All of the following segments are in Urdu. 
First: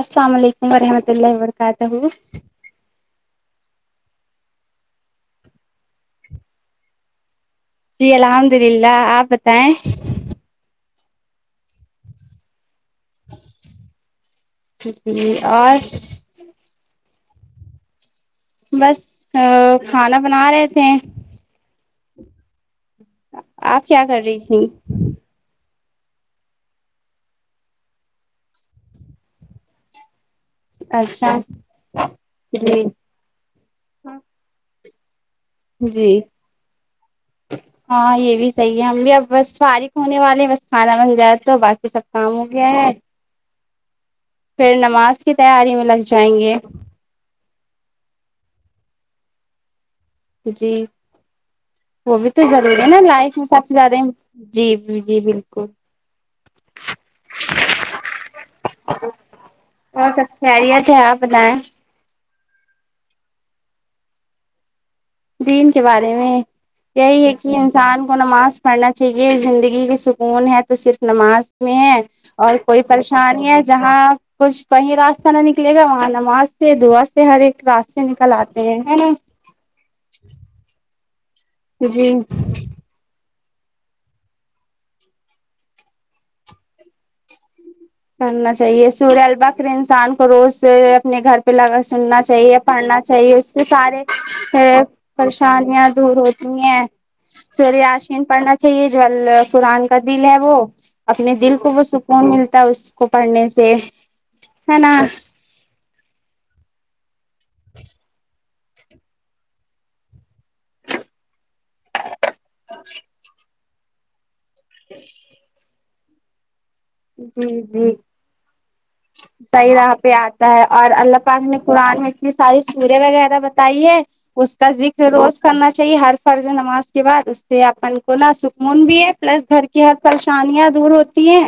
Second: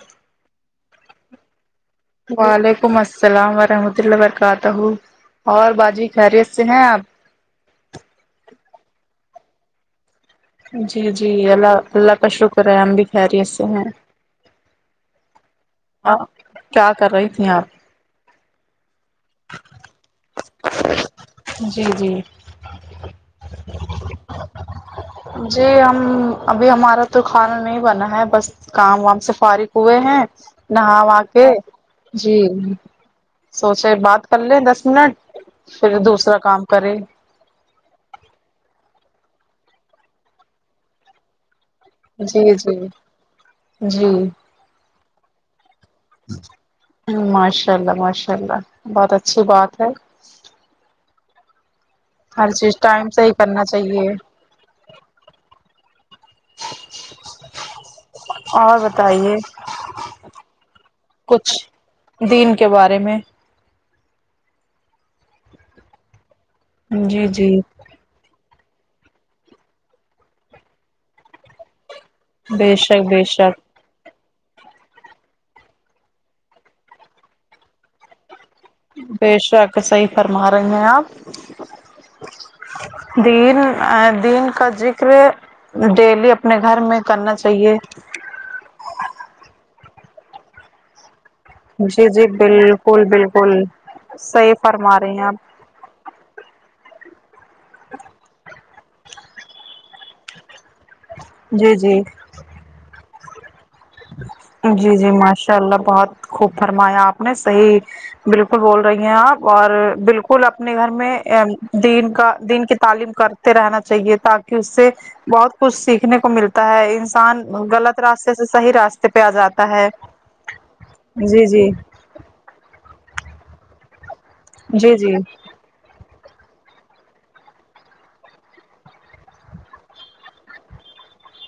السلام علیکم ورحمۃ اللہ و برکاتہ وعلیکم السلام ورحمۃ اللہ و برکاتہ اور باجی خیریت سے ہیں آپ جی الحمد للہ آپ بتائیں جی جی اللہ اللہ کا شکر ہے ہم بھی خیریت سے ہیں جی جی اور ہاں کیا کر رہی تھیں آپ بس آں کھانا بنا رہے تھے جی جی آپ کیا کر رہی تھی جی ہم ابھی ہمارا تو کھانا نہیں بنا ہے بس کام وام سے فارغ ہوئے ہیں نہا وا اچھا کے جی سوچے بات کرلیں دس منٹ پھر جی دوسرا کام کرے ہاں یہ بھی صحیح ہے ہم بھی اب بس فارغ ہونے والے بس کھانا بن جائے تو ب جی جی جی پھر نماز کی تیاری میں لگ جائیں گے ماشاءاللہ ماشاءاللہ بہت اچھی بات ہے جی وہ بھی تو ہر چیز ضروری ہے نا ٹائم سے ہی لائف میں کرنا سب سے زیادہ چاہیے جی بالکل بالکل اور بتائیے اور سب خیریت ہے آپ کچھ بتائیں دین کے بارے میں دین کے بارے میں یہی جی ہے جی کہ انسان کو نماز پڑھنا چاہیے زندگی کی سکون ہے تو صرف نماز میں ہے اور بے کوئی شک بے پریشانی شک ہے جہاں کچھ کہیں راستہ نہ نکلے گا وہاں نماز سے دعا سے ہر ایک راستے نکل آتے ہیں ہے بے نا شک صحیح فرما رہے ہیں آپ [unintelligible] دن دن کا ذکر ڈیلی اپنے گھر میں کرنا چاہیے کرنا چاہیے سورہ البکر انسان کو روز سے اپنے گھر پہ لگ جی سننا جی چاہیے پڑھنا بالکل چاہیے اس بالکل سے سارے صحیح فرما رہی ہیں آپ پریشان یاں دور ہوتی ہیں سورہ یاشین پڑھنا چاہیے جو ال قرآن کا دل ہے وہ اپنے دل کو جی وہ جی سکون ملتا ہے اس کو پڑھنے سے ہے نا تھ اللہ پاک بہت خوب فرمایا اپ نے صحیح بالکل تو بول رہی ہے اپ اور بالکل اپنے گھر میں دین کا دن کی تعلیم کرتے رہنا چاہیے تاکہ اس سے بہت کچھ سیکھنے کو ملتا ہے اسان جی جی غلط راستے سے صحیح راستے پہ آ جاتا صحیح ہے راہ پہ اتا ہے اور اللہ پاک جی نے جی قران کے ساری سورہ وغیرہ بتائی ہے اس کا جی ذکر جی روز کرنا چاہیے ہر فرض نماز کے بعد اس سے اپن کونا سکون بھی ہے پلس گھر کی ہر پریشانیاں دور ہوتی ہے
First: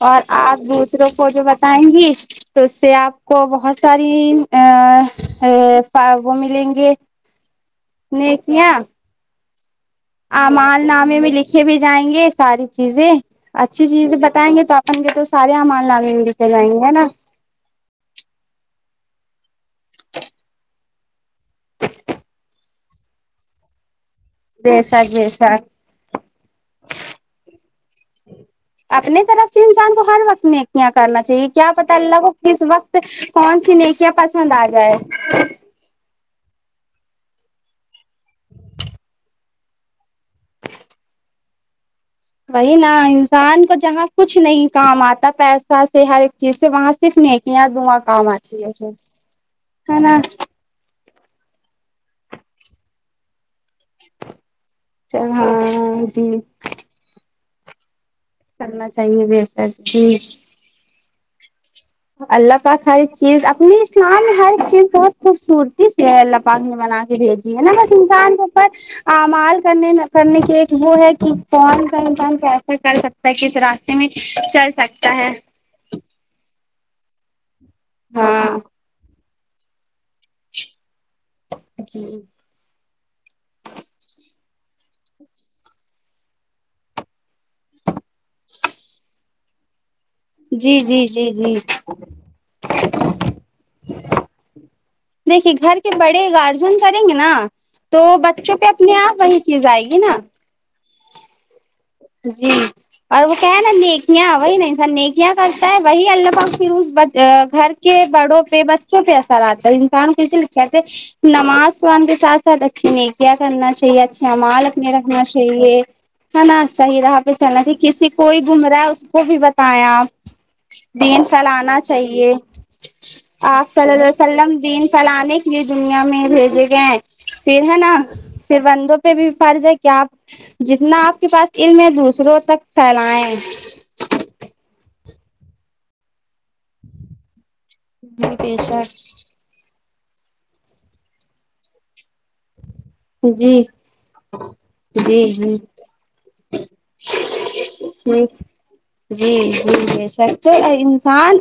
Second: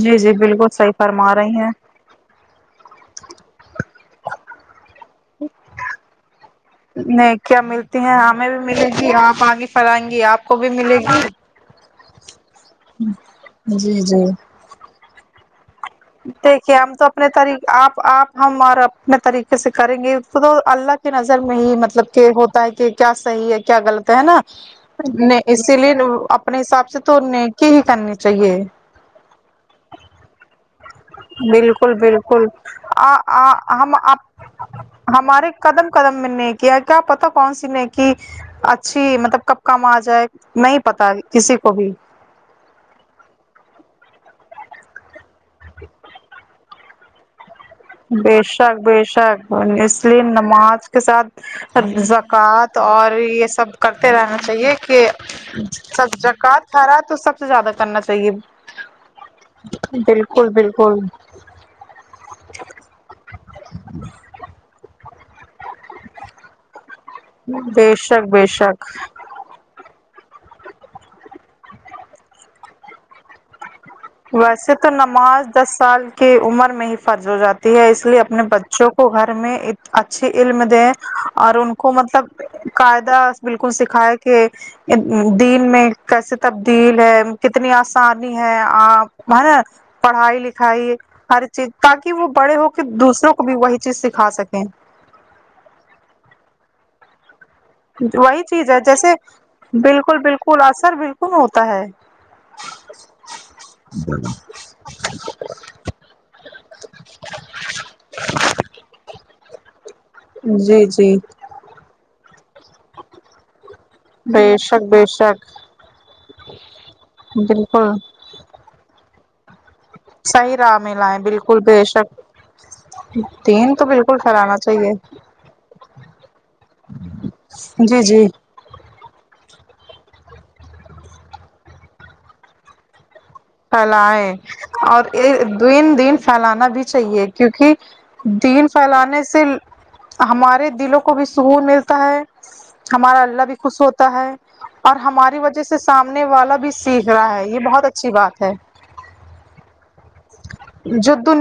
جی اور جی اپ بالکل صحیح دوسروں کو فرما جو رہی ہیں بتائیں گی تو اس سے اپ کو بہت ساری وہ ملیں گے نہیں کیا ملتی ہیں ہمیں بھی نیکیاں ملے گی اپ اگے پڑھائیں گی آپ کو بھی ملے گی کے بھی جائیں گے ساری چیزیں اچھی جی چیزیں جی بتیں گے تو اپن کے تو سارے امان لان دیکھیے ہم تو اپنے طریق اپ اپ ہم اور اپنے طریقے سے کریں گے تو اللہ کے نظر میں ہی مطلب کہ ہوتا ہے کہ کیا صحیح ہے کیا غلط ہے نا بے شک بے نیں شک اسی لیے اپنے حساب سے تو نیکی ہی کرنی چاہیے اپنے طرف سے انسان کو ہر وقت میں یا کرنا چاہیے کیا بالکل پتا اللہ کو بالکل کس وقت آ کون سی آ ہم نیکیاں آپ پسندہ جائے ہمارے قدم قدم میں نے نیکیاں کیا پتا کون سی نے کہ اچھی مطلب کب کم اجائے نہیں پتا کسی کو بھی وہی نا انسان کو جگہ کچھ نہیں کام اتا پیسہ سے ہر ایک چیز سے وہاں صرف نیکیاں دواں بے شک بے شک اس لے نا نماز کے ساتھ زکوۃ اور یہ سب کرتے رہنا چاہیے کہ چل ہاں سب جی زکوۃ کرا تو سب سے زیادہ کرنا چاہیے کرنا چاہیے بے شک جی بالکل بالکل اللہ پاک ہر چیز اپنی اسلام میں ہر چیز بہت خوبصورتی سے ہے اللہ پاک نے بنا کے بھی جی ہے ابس بے شک انسان کے بے اوپر شک امال کنے نہ کرنے کی ایک وہ ہے کہ کون سے انسان کیسا کر سکتا ہے کس ازت چل ویسے تو سکتا ہے نماز دس سال کی عمر میں ہی فرض ہو جاتی ہے اس لیے اپنے ہاں بچوں کو کو گھر میں اچھے علم دے اور ان کو جی مطلب قاعدہ بالکل سکھائے کہ دین میں کیسے تبدیل ہے کتنی اسانی ہے با ہر پڑھائی جی لکھائی جی ہر جی چیز تاکہ وہ بڑے ہو کہ دوسروں کو بھی وہی چیز سکھا سکے دیکھیے گھر کے بڑے گارجین کریں گے نا تو وہی بچوں پہ اپنے اپ وہی چیز ائے گی نا پر اثر بالکل ہوتا ہے جی اور وہ کہ ہے نیکیاں وہی انسان نیکیا کیا کرتا ہے وہی اللہ پاک پھر اس گھر کے بڑوں پہ بچوں پہ اثر اتا ہے کون کسے کہتے جی جی نماز قران کے ساتھ ساتھ اچھی نیکیاں کرنا چاہ اچھے بے امال شک اپنے بے رکھنا شک چاہیے ہے نا صحیح رہا پہ چلنا بالکل چاہیے کسی کوئی گم رہا ہے اس کو بھی بتایا صحیح راہ میں لائیں دین بالکل پھیلانا بے شک چاہیے آپ دین تو صلی اللہ بالکل پھیلانا وسلم دین چاہیے پھلا نے کے لیے دنیا میں بھیجے گئے پھر ہے نا جی جی پھر بندوں پہ بھی فرض ہے کہ آپ جتنا آپ کے پاس علم میں دوسروں تک پھیلا یں پھیلائے اور دین دن پھیلانا بھی چاہیے کیونکہ جی دین بےشک پھیلانے سے ہمارے دلوں کو بھی سکون ملتا ہے ہمارا اللہ بھی جی خوش ہوتا ہے اور جی ہماری جی وجہ سے سامنے والا بھی سیکھ رہا ہے یہ بہت اچھی جی بات ہے جی جی بے شک تو انسان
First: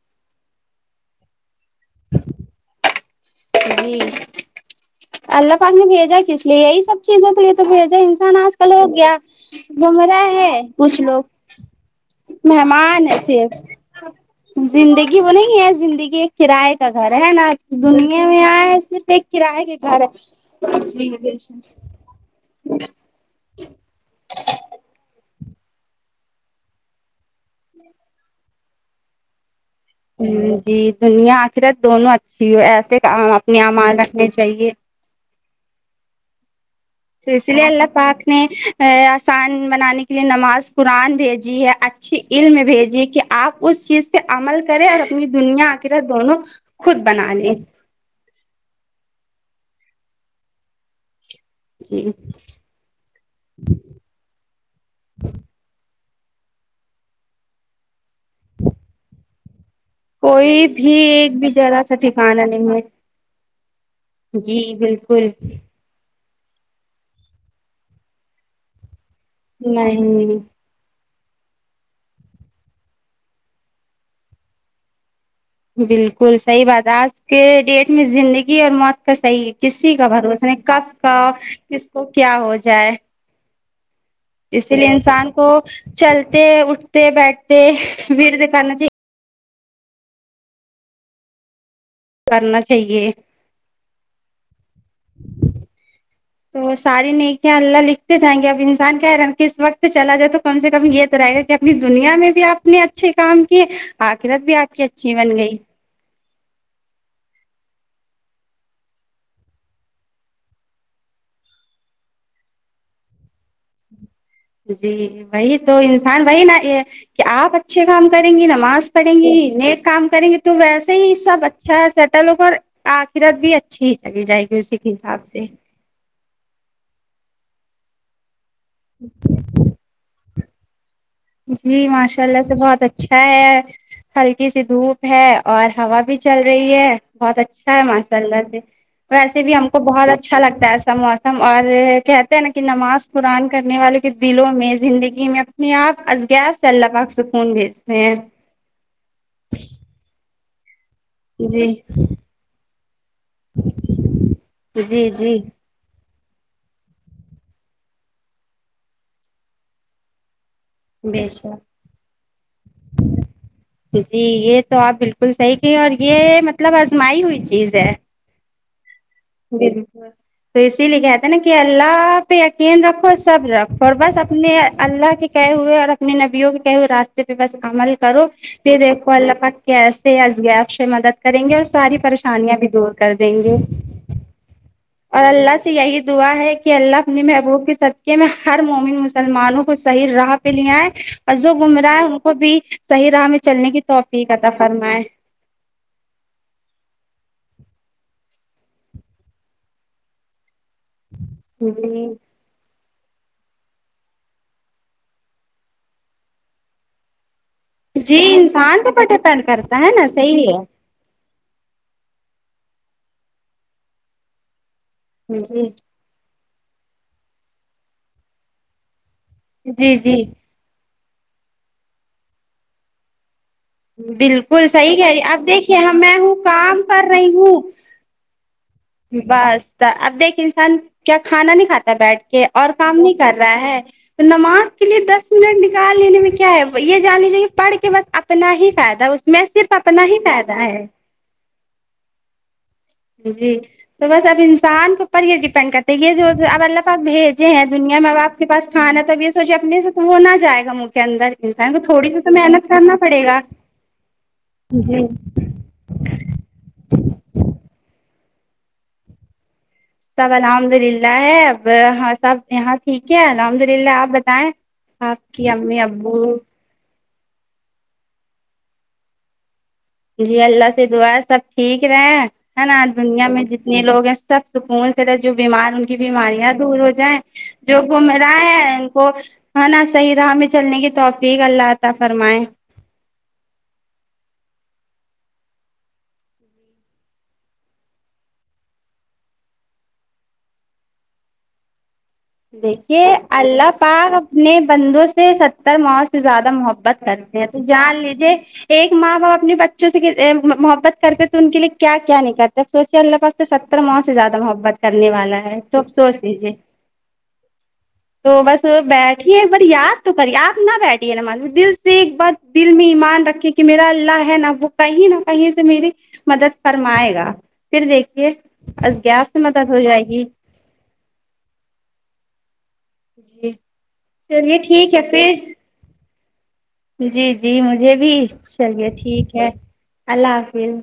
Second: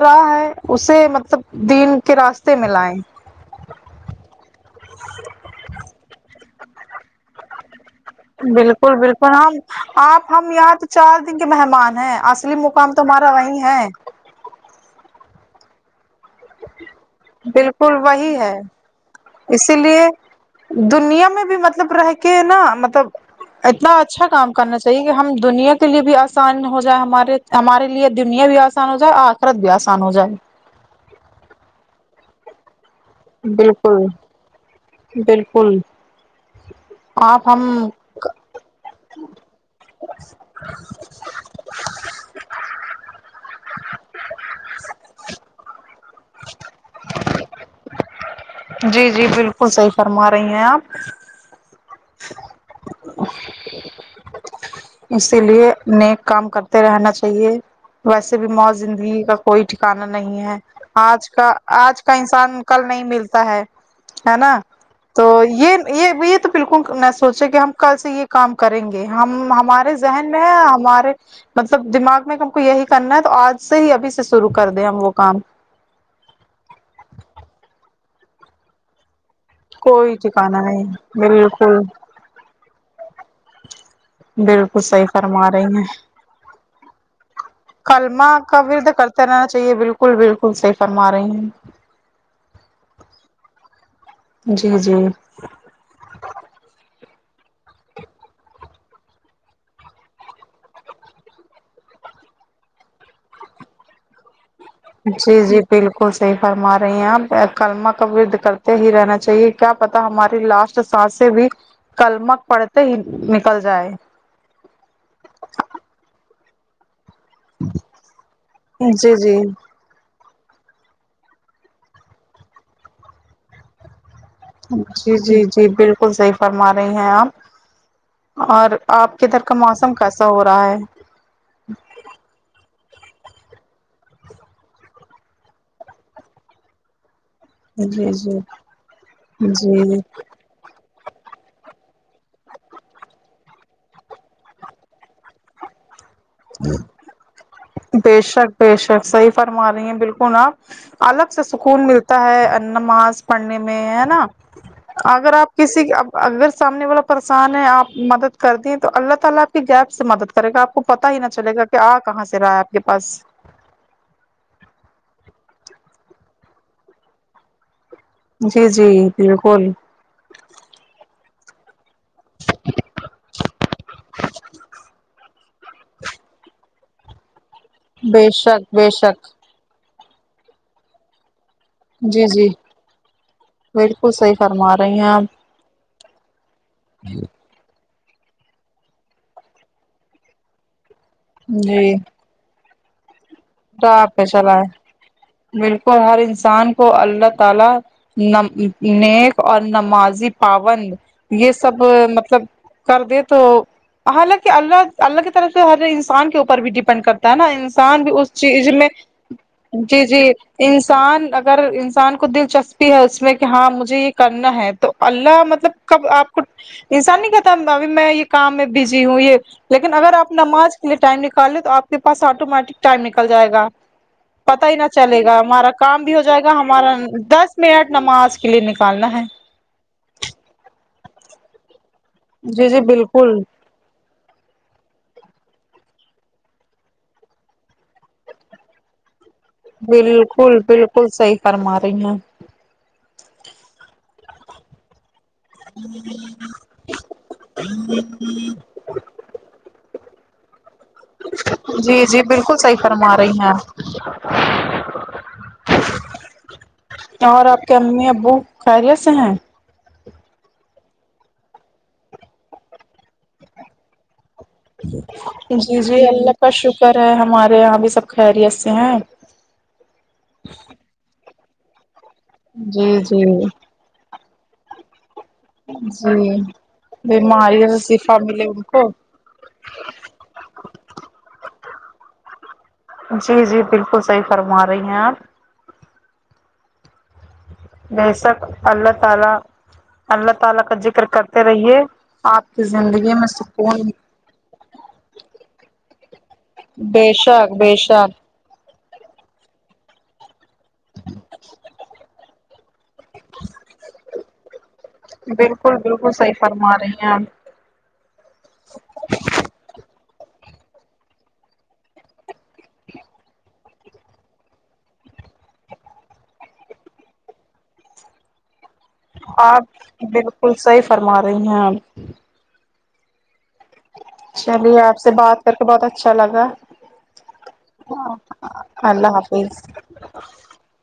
کیا ہے اسے مطلب دین کے راستے میں لا یں جی اللہ پاک نے بھیجا کس لیے یہی سب چیزوں کے لیے تو بھیجا انسان آج کل ہو بالکل گیا بالکل ہم آپ گمراہ ہم ہے یہاں تو کچھ چار لوگ دن کے مہمان ہیں اصلی مقام مہمان ہے تمہارا صرف وہی ہے زندگی وہ نہیں ہے زندگی ایک کرایہ کا گھر ہے نا بالکل دنیا وہی میں ہے آئے صرف ایک کرایہ اسی کے گھر لیے ہے دنیا میں بھی مطلب رہ کے نا مطلب اتنا اچھا کام کرنا چاہیے کہ ہم دنیا کے لیے بھی آسان ہو جا یں ہمارے ہمارے لیے دنیا بھی آسان ہو جائے اور آخرت بھی آسان ہو جائے جی دنیا آخر ہے دونوں اچھی ہو ایسے کام اپنے امان بالکل رکھنے چاہیے بالکل تو اس آپ ہم لیے اللہ پاک نے آسان بنانے کے لیے نماز قرآن بھیجی ہے اچھی علم بھیجیے کہ آپ اس چیز پہ عمل کریں اور اپنی دنیا پھر دونوں خود بنا لے جی جی بالکل صحیح فرما رہی ہیں آپ جی ے [inaudible] اسی لیے نیک کام کرتے رہنا چاہیے ویسے بھی موت زندگی کا کوئی ٹھکانا نہیں ہے کوئی بھی آج ایک کا بھی جگہ سا آج کا ٹھکانا انسان ہے کل نہیں ملتا ہے ہے نا جی تو بالکل یہ یہ یہ تو بالکل نہ سوچے کہ ہم کل سے یہ کام کریں گے ہم ہمارے ذہن نہیں میں ہے ہمارے مطلب دماغ میں ہم کو یہی کرنا ہے تو آج سے ہی ابھی سے شروع کر دیں ہم وہ کام بالکل صحیح بات ہے آج کے ڈیٹ میں زندگی اور موت کا صحیح کسی کا کوئی بھروس نے ٹھکانا کب نہیں کا بالکل کس کو کیا ہو جائے [unintelligible] اسی بالکل لیے صحیح انسان فرما کو رہی ہیں چلتے اٹھتے بیٹھتے کلمہ ورد کا و کرنا تے چاہیے رد کر کرنا چاہیے بالکل بالکل صحیح فرما رہے ہیں کرنا چاہیے جی جی تو ساری نیکیاں اللہ لکھتے جائیں گے اب انسان [unintelligible] کیا رہ کہ اس وقت چلا جائے تو کم سے کم یہ تو رہے گا کہ آپ دنیا میں بھی آپ نے اچھے کام کیے آخرت بھی آپ کی ا اچھی جی بن گئی جی بالکل صحیح فرما رہی ہیں ہمیں کلمہ کا کرتے ہی رہنا چاہیے کیا پتا ہماری لاسٹ سانسیں بھی کلمک پڑتے ہی نک نکل جائے جی وہی تو انسان وہی نہ یہ کہ آپ اچھے کام کریں گی نماز پڑھیں جی گی جی نیک کام کریں گی تو ویسے ہی سب اچھا ہے سیٹل ہوگا اور آخرت بھی اچھی ہی چلی جائے گی اسی کے جی حساب جی سے جی بال کل صحیح فرما رہے ہیں آپ اور آپ کے ادھر کا موسم کیسا ہو رہا ہے جی ماشاء اللہ سے بہت اچھا ہے ہلکی سی دھوپ ہے اور ہوا بھی چل رہی ہے بہت اچ ا جی ماشاء جی اللہ سے ویسے بھی ہم کو جی بہت اچھا لگتا ہےا موسم اور کہتے ہیں نا کہ نماز قرآن کرنے والوں کے دلوں میں زندگی میں اپنے آپ از گیپ سے اللہ پاک سکون بھیجتے ہیں بے شک بے شک صحیح فرما رہی ہیں بالکل آپ الگ سے جی سکون ملتا ہے نماز پڑھنے میں ہے نا جی اگر جی آپ کسی اگر سامنے والا پریسان ہے آپ مدد کر دیں تو اللہ تعالی آپ کی غیب سے مدد کرے گا آپ کو پتا ہی نہ بے چلے گا شک کہ آ کہاں سے رہا ہے آپ کے پاس جی یہ تو آپ بالکل صحیح کہیے اور یہ مطلب آزمائی ہوئی چیز ہے جی جی بالکل تو اسی لے کہ نا کہ اللہ پہ یقین رکھو صبر رکھو اور بس اپنے اللہ کے کہ ہوئے اور اپنے نبیوں کے کہے ہوئے راستے پہ بس عمل کرو بے شک پھر بے دیکھو شک اللہ کا کیسے از گیپ سے مدد کریں گے ساری جی جی پریشانیاں بھی دور کر دیں گے بالکل صحیح فرما رہی ہیں اور آپ اللہ سے یہی دعا ہے کہ اللہ اپنے محبوب کی صد کہ ہم ہر مومن مسلمانوں کو صحیح راہ پہ لیا ہے اور جو گم جی رہا ہے ان کو بھی صحیح راہ میں چلنے کی آپ پہ توفیق عطا چلا ہے فرمائے بالکل ہر انسان کو اللہ تعالی ن نیک اور نمازی پابند یہ سب ہ مطلب کر دے تو حالانکہ اللہ اللہ کی طرف سے ہر انسان کے اوپر بھی ڈیپینڈ کرتا ہے نا انسان بھی جی اس چیز انسان میں کے پر ڈپینڈ کرتا ہے جی نا جی صحیح ہے انسان اگر انسان کو دلچسپی ہے اس میں کہ ہاں مجھے یہ کرنا ہے تو اللہ جی مطلب کب آپ کو انسان نہیں کہتا ابھی میں یہ کام میں بزی ہوں یہ لیکن جی اگر جی آپ نماز کے لیے ٹائم نکال لیں تو آپ کے پاس آٹومیٹک ٹائم نکل جائے گا پتہ بالکل ہی نہ صحیح کہہ رہی چلے گا اب ہمارا دیکھیے ہم کام بھی میں ہو ہوں جائے گا کام ہمارا کر رہی دس ہوں منٹ نماز کے لیے نکال بس اب دیکھ انسان کیا کھانا نہیں کھاتا بیٹھ کے جی اور جی کام نہیں کر بالکل رہا ہے تو نماز کے لیے دس منٹ نکال لینے میں کیا ہے یہ جان لیجیے کہ پڑھ کے بس اپنا ہی فائدہ اس میں صرف اپنا ہی بالکل فائدہ ہے بالکل صحیح فرما رہی ہیں جی تو بس اب انسان کے اوپر یہ ڈیپ ینڈ کرتے یہ جو اب اللہ پاک بھیجے ہیں دنیا میں اب آپ کے پاس کھانا ہے تو یہ سوچے اپنے سے وہ نہ جائے گا منہ کے اندر انسان کو تھوڑی سی تو محنت کرنا پڑے گا اہ جی اور آپ کے امی ابو خیریت سے ہیں سب الحمد للہ ہے اب ہاں سب یہاں ٹھیک ہے الحمد للہ آپ بتائیں آپ کی جی امی جی اللہ ابو کا شکر ہے ہمارے یہاں بھی سب خیریت سے ہیں جی اللہ سے دعا سب ٹھیک رہے ہے نا جی جی دنیا میں جتنے لوگ ہیں سب سکون طرح جو بیمار ان کی جی بیماریاں دور ہو جائیں بیماریوں جو سے گم شفا ملے رہاہ ہے ان کو ہ نا صحیح راہ میں چلنے کی توفیق اللہ عطا فرمائے جی جی بالکل صحیح فرما رہی ہیں آپ بے شک اللہ تعالی اللہ تعالی کا ذکر کرتے رہیے آپ کی دیکھیے زندگی میں اللہ سکون پاک اپنے بندوں سے ستر ماؤں سے زیادہ محبت بے کرتے شک تو بے جان لیجے شک ایک ماں باپ اپنے بچوں سے محبت کرتے تو ان کے لیے کیا کیا نہیں کرتے سوچے اللہ ب تو ستر ماہ سے زیادہ محبت کرنے والا ہے تو اب سوچ لیجیے آ رہی ہیں تو بس بیٹھیے بر یاد تو کریے آپ نہ بیٹھیے ن دل سے ایک بات دل میں ایمان رکھے کی میرا اللہ ہے نہ وہ کہیں نہ کہیں سے میرے مدد فرمائے گا پھر دیکھیے از گیب آپ سے مدد ہو جائے گی بالکل صحیح فرما رہی ہیں جی چلیے ٹھیک آپ ہے سے بات کر کے پھر بہت اچھا لگا جی جی مجھے بھی چلیے اللہ ٹھیک ہے حافظ اللہ حافظ